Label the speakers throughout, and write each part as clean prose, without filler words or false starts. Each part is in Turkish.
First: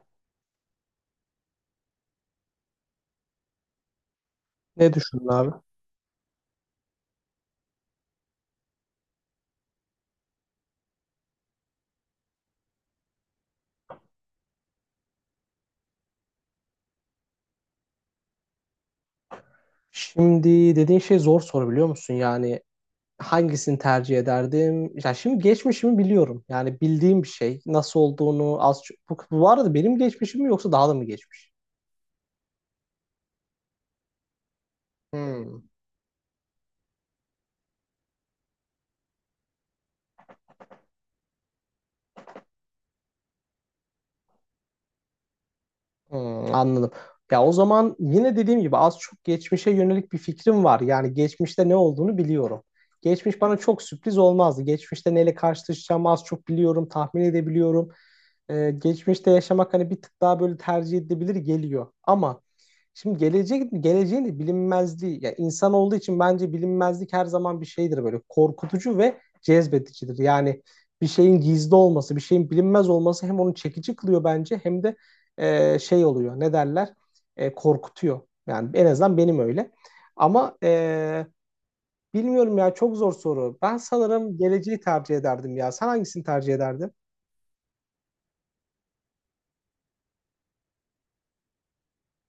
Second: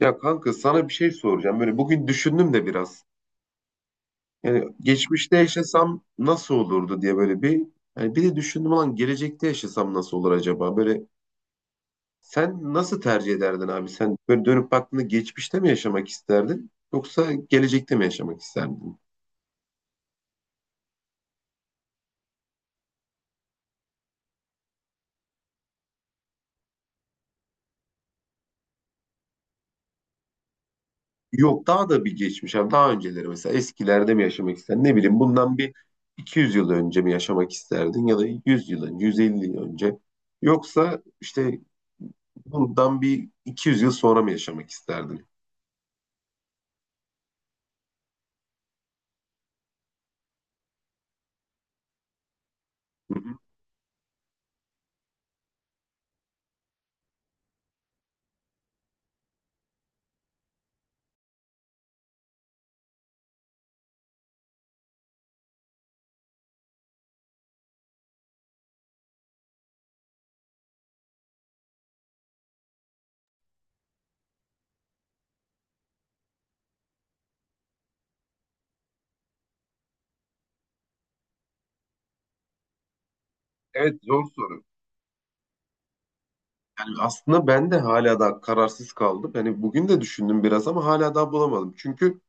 Speaker 1: Ya kanka sana bir şey soracağım. Böyle bugün düşündüm de biraz. Yani
Speaker 2: Ne düşündün
Speaker 1: geçmişte
Speaker 2: abi?
Speaker 1: yaşasam nasıl olurdu diye böyle bir bir de düşündüm olan gelecekte yaşasam nasıl olur acaba? Böyle sen nasıl tercih ederdin abi? Sen böyle dönüp baktığında geçmişte mi yaşamak isterdin yoksa gelecekte mi yaşamak isterdin?
Speaker 2: Şimdi dediğin şey zor soru biliyor musun? Yani hangisini tercih ederdim? Ya şimdi geçmişimi biliyorum. Yani bildiğim bir şey. Nasıl olduğunu az çok. Bu arada benim geçmişim mi yoksa daha da mı geçmiş?
Speaker 1: Yok daha da bir geçmiş abi, daha önceleri mesela eskilerde mi yaşamak isterdin? Ne bileyim, bundan
Speaker 2: Hmm,
Speaker 1: bir 200 yıl önce mi yaşamak isterdin ya da 100 yıl önce, 150 yıl önce, yoksa bundan bir 200 yıl sonra mı yaşamak isterdin?
Speaker 2: anladım. Ya o zaman yine dediğim gibi az çok geçmişe yönelik bir fikrim var. Yani geçmişte ne olduğunu biliyorum.
Speaker 1: Hı hı.
Speaker 2: Geçmiş bana çok sürpriz olmazdı. Geçmişte neyle karşılaşacağımı az çok biliyorum, tahmin edebiliyorum. Geçmişte yaşamak hani bir tık daha böyle tercih edilebilir geliyor. Ama şimdi gelecek geleceğin de bilinmezliği ya insan olduğu için bence bilinmezlik her zaman bir şeydir böyle korkutucu ve cezbedicidir. Yani bir şeyin gizli olması, bir şeyin bilinmez olması hem onu çekici kılıyor bence hem de şey oluyor. Ne derler? Korkutuyor. Yani en azından benim öyle. Ama bilmiyorum ya çok zor soru. Ben
Speaker 1: Evet, zor
Speaker 2: sanırım
Speaker 1: soru.
Speaker 2: geleceği tercih ederdim ya. Sen hangisini tercih ederdin?
Speaker 1: Yani aslında ben de hala daha kararsız kaldım. Yani bugün de düşündüm biraz ama hala daha bulamadım. Çünkü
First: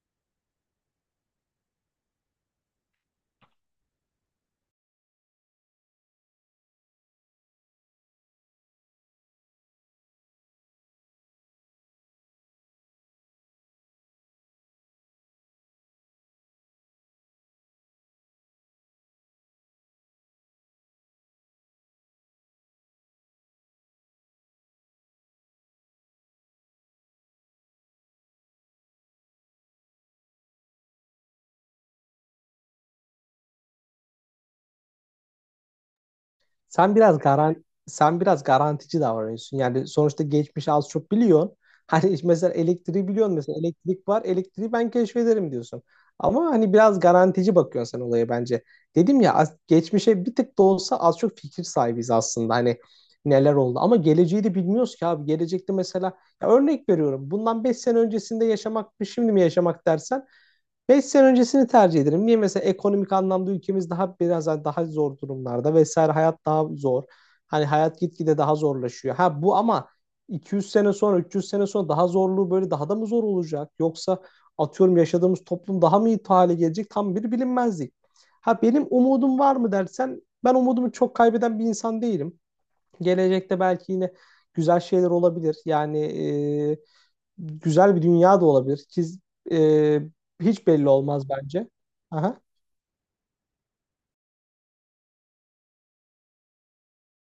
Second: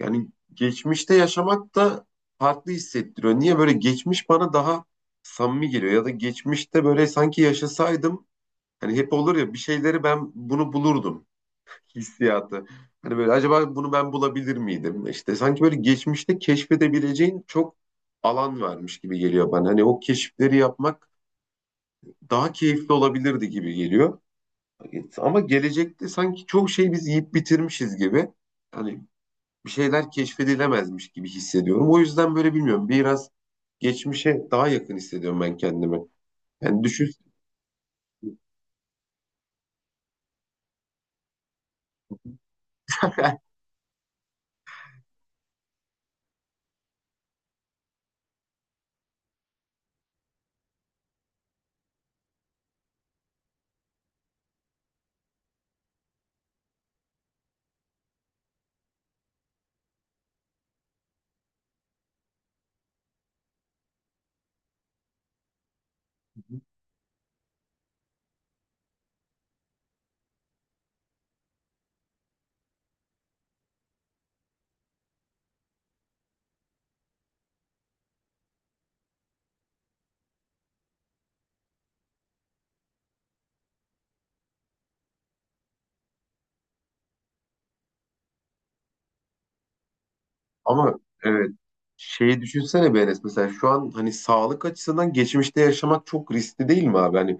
Speaker 1: yani geçmişte yaşamak da farklı hissettiriyor. Niye böyle geçmiş bana daha samimi geliyor ya da geçmişte böyle sanki yaşasaydım, hani hep olur ya, bir şeyleri ben bunu bulurdum hissiyatı. Hani böyle acaba bunu ben bulabilir miydim? İşte sanki böyle geçmişte keşfedebileceğin çok alan varmış gibi geliyor bana. Hani o keşifleri yapmak daha keyifli olabilirdi gibi geliyor. Ama gelecekte sanki çok şey biz yiyip bitirmişiz gibi. Hani bir şeyler keşfedilemezmiş gibi hissediyorum. O yüzden böyle bilmiyorum, biraz geçmişe daha yakın hissediyorum ben kendimi. Yani düşün.
Speaker 2: Sen biraz garantici davranıyorsun. Yani sonuçta geçmişi az çok biliyorsun. Hani mesela elektriği biliyorsun, mesela elektrik var, elektriği ben keşfederim diyorsun. Ama hani biraz garantici bakıyorsun sen olaya bence. Dedim ya, geçmişe bir tık da olsa az çok fikir sahibiz aslında. Hani neler oldu ama geleceği de bilmiyoruz ki abi. Gelecekte mesela ya örnek veriyorum. Bundan 5 sene öncesinde yaşamak mı şimdi mi yaşamak dersen 5 sene öncesini tercih ederim. Niye mesela ekonomik anlamda ülkemiz daha biraz daha zor durumlarda vesaire, hayat daha zor. Hani hayat gitgide daha zorlaşıyor. Ha bu ama 200 sene sonra 300 sene sonra daha zorluğu böyle daha da mı zor olacak? Yoksa atıyorum yaşadığımız toplum daha mı iyi hale gelecek? Tam bir bilinmezlik. Ha benim umudum var mı dersen, ben umudumu çok kaybeden bir insan değilim. Gelecekte belki yine güzel şeyler olabilir. Yani e, güzel bir dünya da olabilir. Ki e, hiç belli
Speaker 1: Ama
Speaker 2: olmaz
Speaker 1: evet,
Speaker 2: bence.
Speaker 1: şeyi
Speaker 2: Aha.
Speaker 1: düşünsene be Enes, mesela şu an hani sağlık açısından geçmişte yaşamak çok riskli değil mi abi? Hani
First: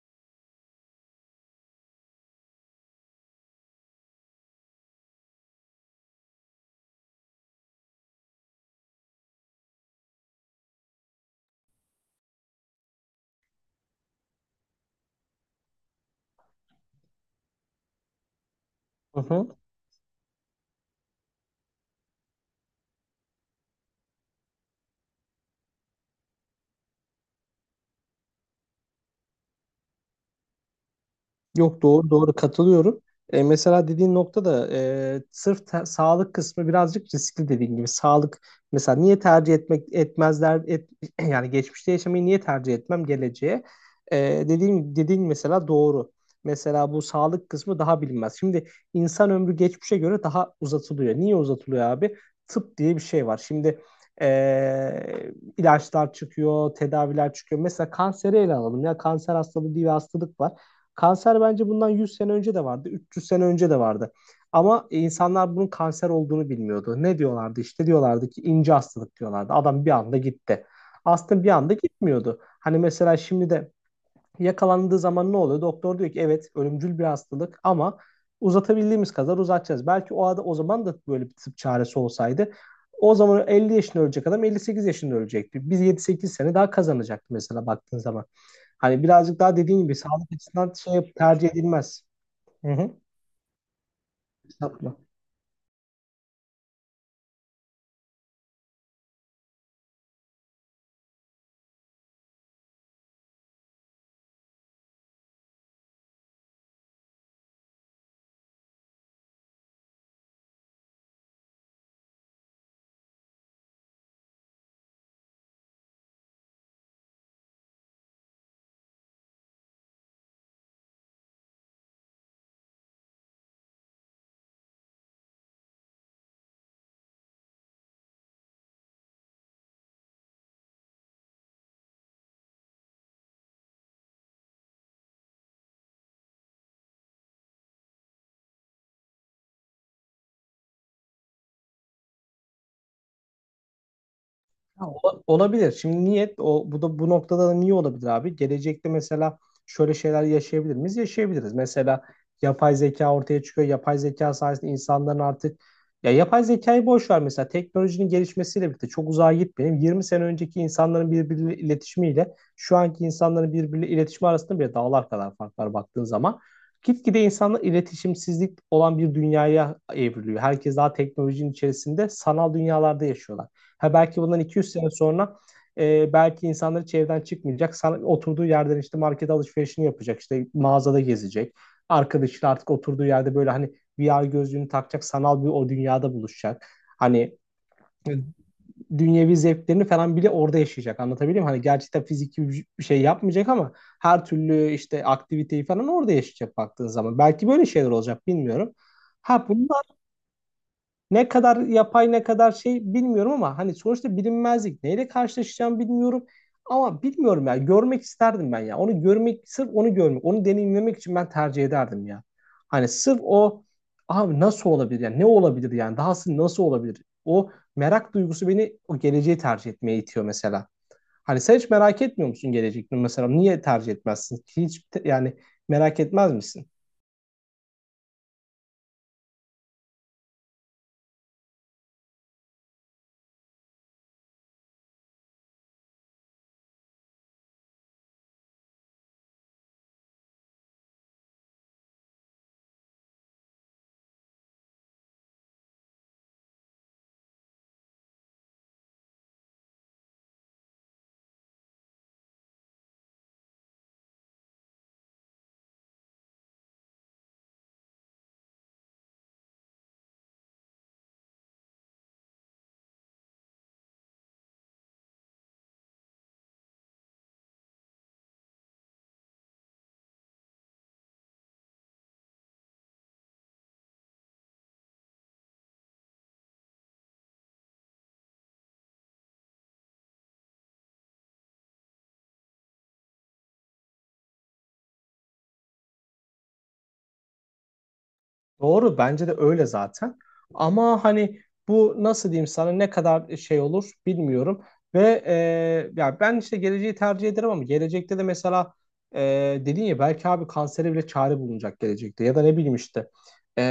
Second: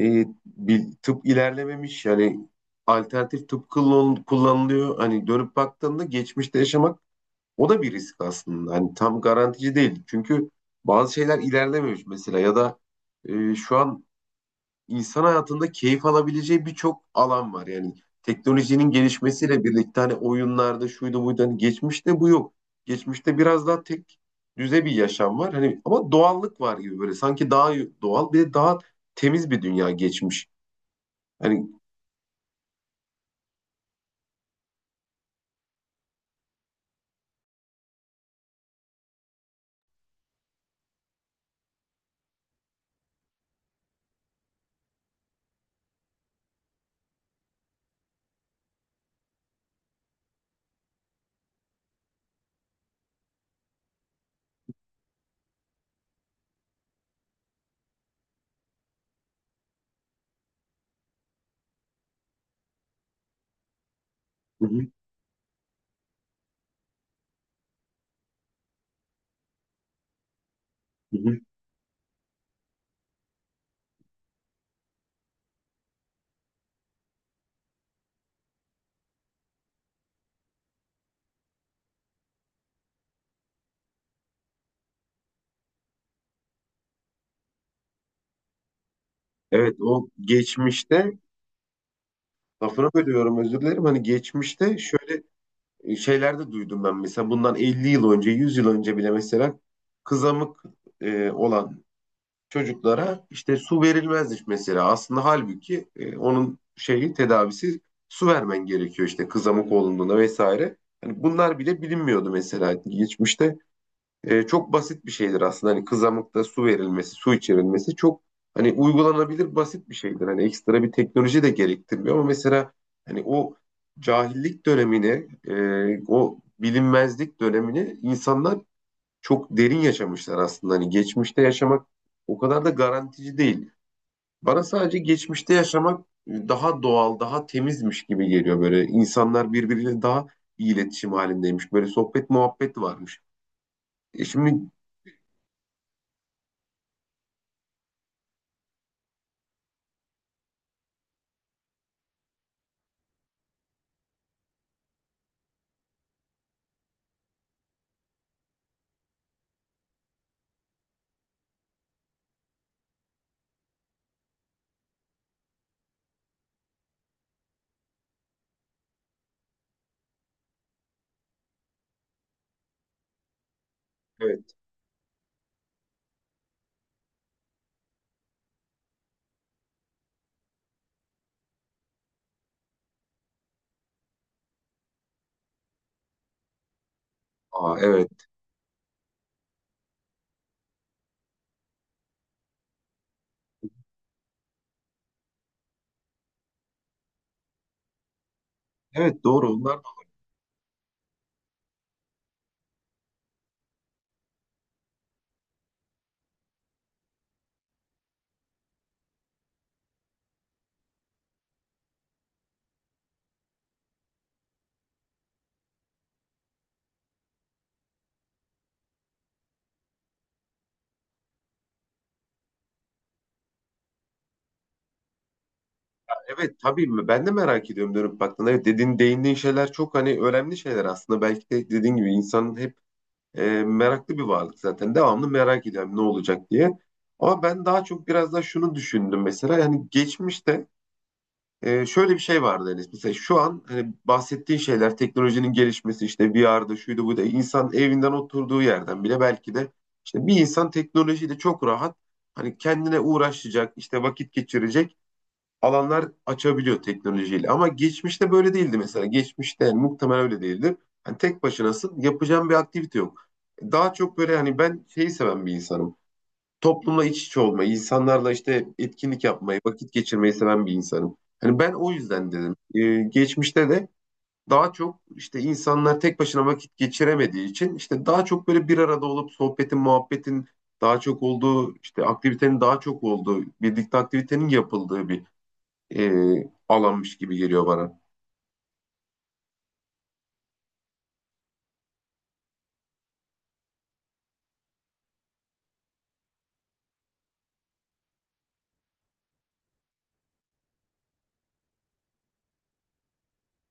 Speaker 1: bir tıp ilerlememiş, yani alternatif tıp kullanılıyor. Hani dönüp baktığında geçmişte yaşamak o da bir risk aslında. Hani tam garantici değil. Çünkü bazı şeyler ilerlememiş mesela ya da şu an insan hayatında keyif alabileceği birçok alan var. Yani teknolojinin gelişmesiyle birlikte hani oyunlarda şuydu buydu, hani geçmişte bu yok. Geçmişte biraz daha tek düze bir yaşam var. Hani ama doğallık var gibi, böyle sanki daha doğal, bir de daha temiz bir dünya geçmiş. Hani.
Speaker 2: Yok doğru doğru katılıyorum. Mesela dediğin nokta da, sağlık kısmı birazcık riskli dediğin gibi. Sağlık mesela niye tercih etmezler yani geçmişte yaşamayı niye tercih etmem geleceğe? E, dediğin mesela doğru. Mesela bu sağlık kısmı daha bilinmez. Şimdi insan ömrü geçmişe göre daha uzatılıyor. Niye uzatılıyor abi? Tıp diye bir şey var. Şimdi e, ilaçlar çıkıyor, tedaviler çıkıyor. Mesela kanseri ele alalım, ya kanser hastalığı diye bir hastalık var. Kanser bence bundan 100 sene önce de vardı, 300 sene önce de vardı.
Speaker 1: Hı hı,
Speaker 2: Ama insanlar bunun kanser olduğunu bilmiyordu. Ne diyorlardı? İşte diyorlardı ki ince hastalık diyorlardı. Adam bir anda gitti.
Speaker 1: hı hı.
Speaker 2: Aslında bir anda gitmiyordu. Hani mesela şimdi de yakalandığı zaman ne oluyor? Doktor diyor ki evet ölümcül bir hastalık ama uzatabildiğimiz kadar uzatacağız. Belki o zaman da böyle bir tıp çaresi olsaydı, o zaman 50 yaşında ölecek adam 58 yaşında ölecekti. Biz 7-8 sene daha kazanacaktık mesela baktığın zaman. Hani birazcık daha
Speaker 1: Evet,
Speaker 2: dediğin gibi
Speaker 1: o
Speaker 2: sağlık açısından
Speaker 1: geçmişte,
Speaker 2: tercih edilmez. Hı
Speaker 1: lafını
Speaker 2: hı.
Speaker 1: bölüyorum özür dilerim. Hani geçmişte
Speaker 2: Hesapla.
Speaker 1: şöyle şeyler de duydum ben, mesela bundan 50 yıl önce, 100 yıl önce bile mesela kızamık olan çocuklara işte su verilmezmiş mesela. Aslında halbuki onun şeyi, tedavisi su vermen gerekiyor, işte kızamık olduğunda vesaire. Hani bunlar bile bilinmiyordu mesela geçmişte. Çok basit bir şeydir aslında. Hani kızamıkta su verilmesi, su içirilmesi çok hani uygulanabilir basit bir şeydir. Hani ekstra bir teknoloji de gerektirmiyor ama mesela hani o cahillik dönemini, o bilinmezlik dönemini insanlar çok derin yaşamışlar aslında. Hani geçmişte yaşamak o kadar da garantici değil. Bana sadece geçmişte yaşamak daha doğal, daha temizmiş gibi geliyor böyle. İnsanlar birbiriyle daha iyi iletişim halindeymiş. Böyle sohbet muhabbet varmış. E şimdi
Speaker 2: Olabilir. Şimdi niyet o bu da Bu noktada da niye olabilir abi? Gelecekte mesela şöyle şeyler yaşayabilir miyiz? Yaşayabiliriz. Mesela yapay zeka ortaya çıkıyor. Yapay zeka sayesinde insanların artık Ya yapay zekayı boş ver, mesela teknolojinin gelişmesiyle birlikte çok uzağa gitmeyelim. 20 sene önceki insanların birbiriyle iletişimiyle şu anki insanların birbiriyle iletişimi arasında bile dağlar kadar fark var baktığın zaman. Gitgide insanlar iletişimsizlik olan bir dünyaya evriliyor. Herkes daha teknolojinin içerisinde sanal dünyalarda yaşıyorlar. Ha belki bundan
Speaker 1: evet.
Speaker 2: 200 sene sonra belki insanları hiç çıkmayacak. Oturduğu yerden işte market alışverişini yapacak, işte mağazada gezecek. Arkadaşıyla artık oturduğu yerde böyle hani VR gözlüğünü takacak. Sanal bir o dünyada buluşacak. Hani,
Speaker 1: Aa, evet.
Speaker 2: evet, dünyevi zevklerini falan bile orada yaşayacak. Anlatabiliyor muyum? Hani gerçekten fiziki bir şey yapmayacak ama her türlü işte aktiviteyi falan orada yaşayacak baktığın zaman. Belki böyle şeyler olacak bilmiyorum.
Speaker 1: Evet, doğru
Speaker 2: Ha bunu
Speaker 1: onlar.
Speaker 2: ne kadar yapay ne kadar şey bilmiyorum, ama hani sonuçta bilinmezlik. Neyle karşılaşacağım bilmiyorum. Ama bilmiyorum ya, görmek isterdim ben ya. Onu görmek, sırf onu görmek, onu deneyimlemek için ben tercih ederdim ya. Hani sırf o, abi nasıl olabilir yani, ne olabilir yani, dahası nasıl olabilir? O merak duygusu beni o geleceği tercih etmeye itiyor mesela. Hani sen hiç merak etmiyor musun gelecekte mesela? Niye tercih etmezsin? Yani merak etmez
Speaker 1: Evet
Speaker 2: misin?
Speaker 1: tabii mi? Ben de merak ediyorum dönüp baktığında. Evet, dediğin, değindiğin şeyler çok hani önemli şeyler aslında. Belki de dediğin gibi insanın hep, meraklı bir varlık zaten. Devamlı merak ediyorum ne olacak diye. Ama ben daha çok biraz daha şunu düşündüm mesela. Yani geçmişte şöyle bir şey vardı Enes. Mesela şu an hani bahsettiğin şeyler, teknolojinin gelişmesi, işte VR'da şuydu bu da insan evinden oturduğu yerden bile belki de işte bir insan teknolojiyle çok rahat, hani kendine uğraşacak, işte vakit geçirecek alanlar açabiliyor teknolojiyle. Ama geçmişte böyle değildi mesela. Geçmişte yani muhtemelen öyle değildi. Hani tek başınasın, yapacağın bir aktivite yok. Daha çok böyle, hani ben şeyi seven bir insanım. Toplumla iç içe olmayı, insanlarla işte etkinlik yapmayı, vakit geçirmeyi seven bir insanım. Hani ben o yüzden dedim. Geçmişte de daha çok işte insanlar tek başına vakit geçiremediği için işte daha çok böyle bir arada olup sohbetin, muhabbetin daha çok olduğu, işte aktivitenin daha çok olduğu, birlikte aktivitenin yapıldığı bir e, alanmış gibi geliyor bana.
Speaker 2: Doğru bence de öyle zaten. Ama hani bu nasıl diyeyim sana, ne kadar şey olur bilmiyorum. Ya ben işte geleceği tercih ederim ama gelecekte de mesela e, dedin ya, belki abi kansere bile çare bulunacak gelecekte. Ya da ne bileyim işte,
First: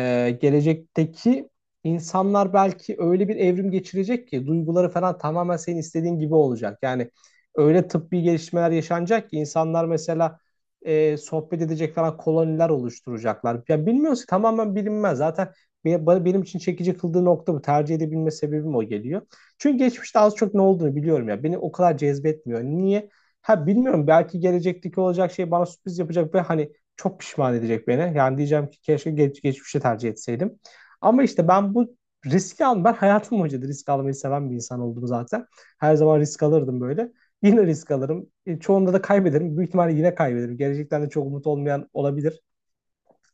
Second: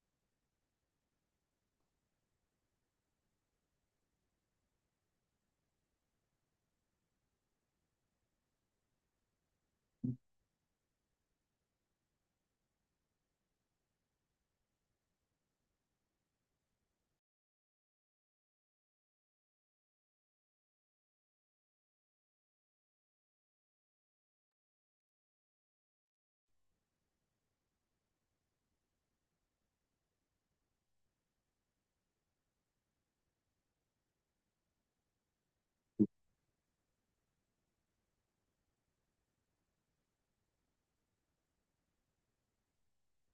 Speaker 2: gelecekteki insanlar belki öyle bir evrim geçirecek ki duyguları falan tamamen senin istediğin gibi olacak. Yani öyle tıbbi gelişmeler yaşanacak ki insanlar mesela sohbet edecek falan, koloniler oluşturacaklar. Ya bilmiyoruz, tamamen bilinmez. Zaten benim için çekici kıldığı nokta bu. Tercih edebilme sebebim o geliyor. Çünkü geçmişte az çok ne olduğunu biliyorum ya. Beni o kadar cezbetmiyor. Niye? Ha bilmiyorum, belki gelecekteki olacak şey bana sürpriz yapacak ve hani çok pişman edecek beni. Yani diyeceğim ki keşke geçmişi tercih etseydim. Ama işte ben bu riski al ben hayatım boyunca da risk almayı seven bir insan oldum zaten. Her zaman risk alırdım böyle. Yine risk alırım. Çoğunda da kaybederim. Büyük ihtimalle yine kaybederim. Gelecekten de çok umut olmayan olabilir.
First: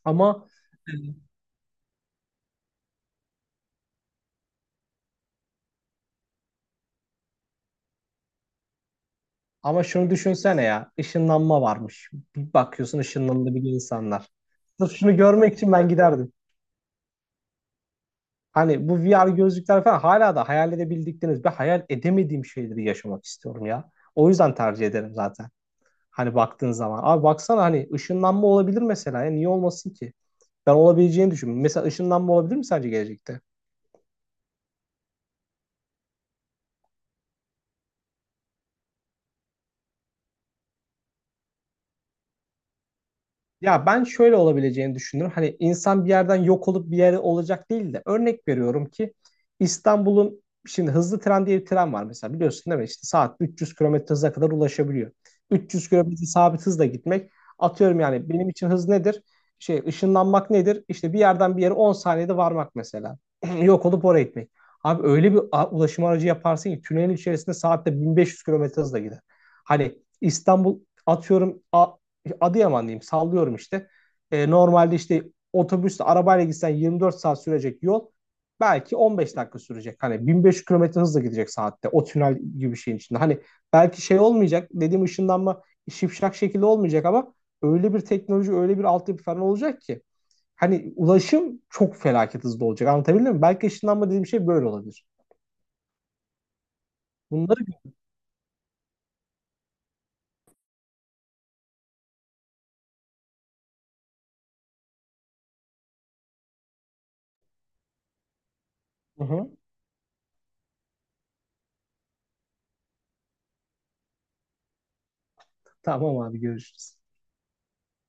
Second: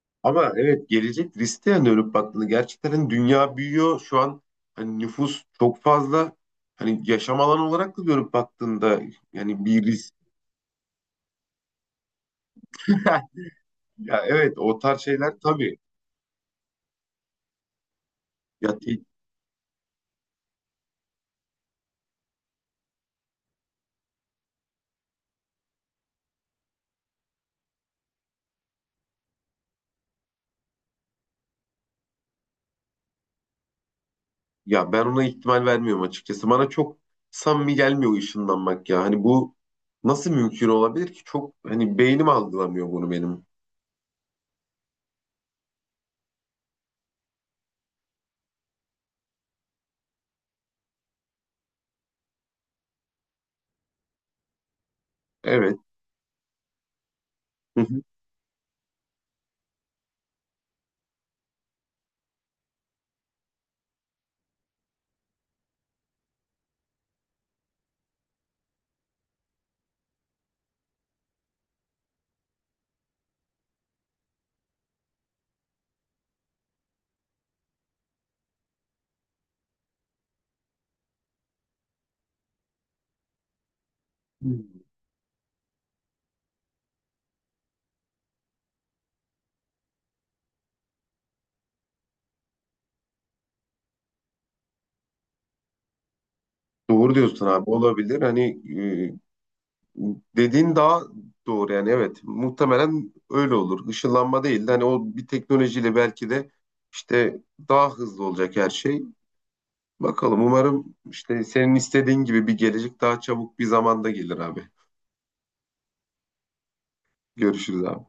Speaker 2: Ama
Speaker 1: Ama evet, gelecek riske dönüp baktığında gerçekten hani dünya büyüyor. Şu an hani nüfus çok fazla. Hani yaşam alanı olarak da dönüp baktığında yani bir
Speaker 2: ama şunu
Speaker 1: risk.
Speaker 2: düşünsene ya. Işınlanma varmış. Bir bakıyorsun ışınlanabilir
Speaker 1: Ya
Speaker 2: insanlar.
Speaker 1: evet, o
Speaker 2: Sırf
Speaker 1: tarz
Speaker 2: şunu
Speaker 1: şeyler
Speaker 2: görmek için
Speaker 1: tabii.
Speaker 2: ben giderdim.
Speaker 1: Ya,
Speaker 2: Hani bu
Speaker 1: te-
Speaker 2: VR gözlükler falan, hala da hayal edebildikleriniz ve hayal edemediğim şeyleri yaşamak istiyorum ya. O yüzden tercih ederim zaten. Hani baktığın zaman, abi baksana hani ışınlanma olabilir mesela. Ya niye olmasın ki? Ben olabileceğini düşünüyorum. Mesela ışınlanma olabilir mi sence gelecekte?
Speaker 1: Ya ben ona ihtimal vermiyorum açıkçası. Bana çok samimi gelmiyor o ışınlanmak ya. Hani bu nasıl mümkün olabilir ki? Çok hani beynim algılamıyor bunu benim.
Speaker 2: Ya ben şöyle olabileceğini düşünüyorum. Hani insan bir yerden yok olup bir yere olacak değil de, örnek veriyorum ki İstanbul'un şimdi hızlı tren diye bir tren var mesela, biliyorsun değil mi? İşte saat 300 kilometre hıza kadar ulaşabiliyor.
Speaker 1: Evet.
Speaker 2: 300 kilometre sabit hızla gitmek
Speaker 1: Hı
Speaker 2: atıyorum
Speaker 1: hı.
Speaker 2: yani, benim için hız nedir? Şey, ışınlanmak nedir? İşte bir yerden bir yere 10 saniyede varmak mesela. Yok olup oraya gitmek. Abi öyle ulaşım aracı yaparsın ki tünelin içerisinde saatte 1500 kilometre hızla gider. Hani İstanbul atıyorum Adıyaman diyeyim, sallıyorum işte. Normalde işte otobüsle arabayla gitsen 24 saat sürecek yol belki 15 dakika sürecek. Hani 1500 kilometre hızla gidecek saatte o tünel gibi bir şeyin içinde. Hani belki şey olmayacak, dediğim ışınlanma şipşak şekilde olmayacak ama öyle bir teknoloji öyle bir altyapı falan olacak ki hani ulaşım çok felaket hızlı olacak, anlatabildim mi? Belki ışınlanma dediğim şey böyle olabilir.
Speaker 1: Doğru diyorsun
Speaker 2: Bunları.
Speaker 1: abi, olabilir. Hani e, dediğin daha doğru, yani evet muhtemelen öyle olur. Işınlanma değil de hani o bir teknolojiyle belki de işte daha hızlı olacak her şey.
Speaker 2: Hı hı.
Speaker 1: Bakalım, umarım işte senin istediğin gibi bir gelecek daha çabuk bir zamanda gelir abi.
Speaker 2: Tamam abi görüşürüz.
Speaker 1: Görüşürüz abi.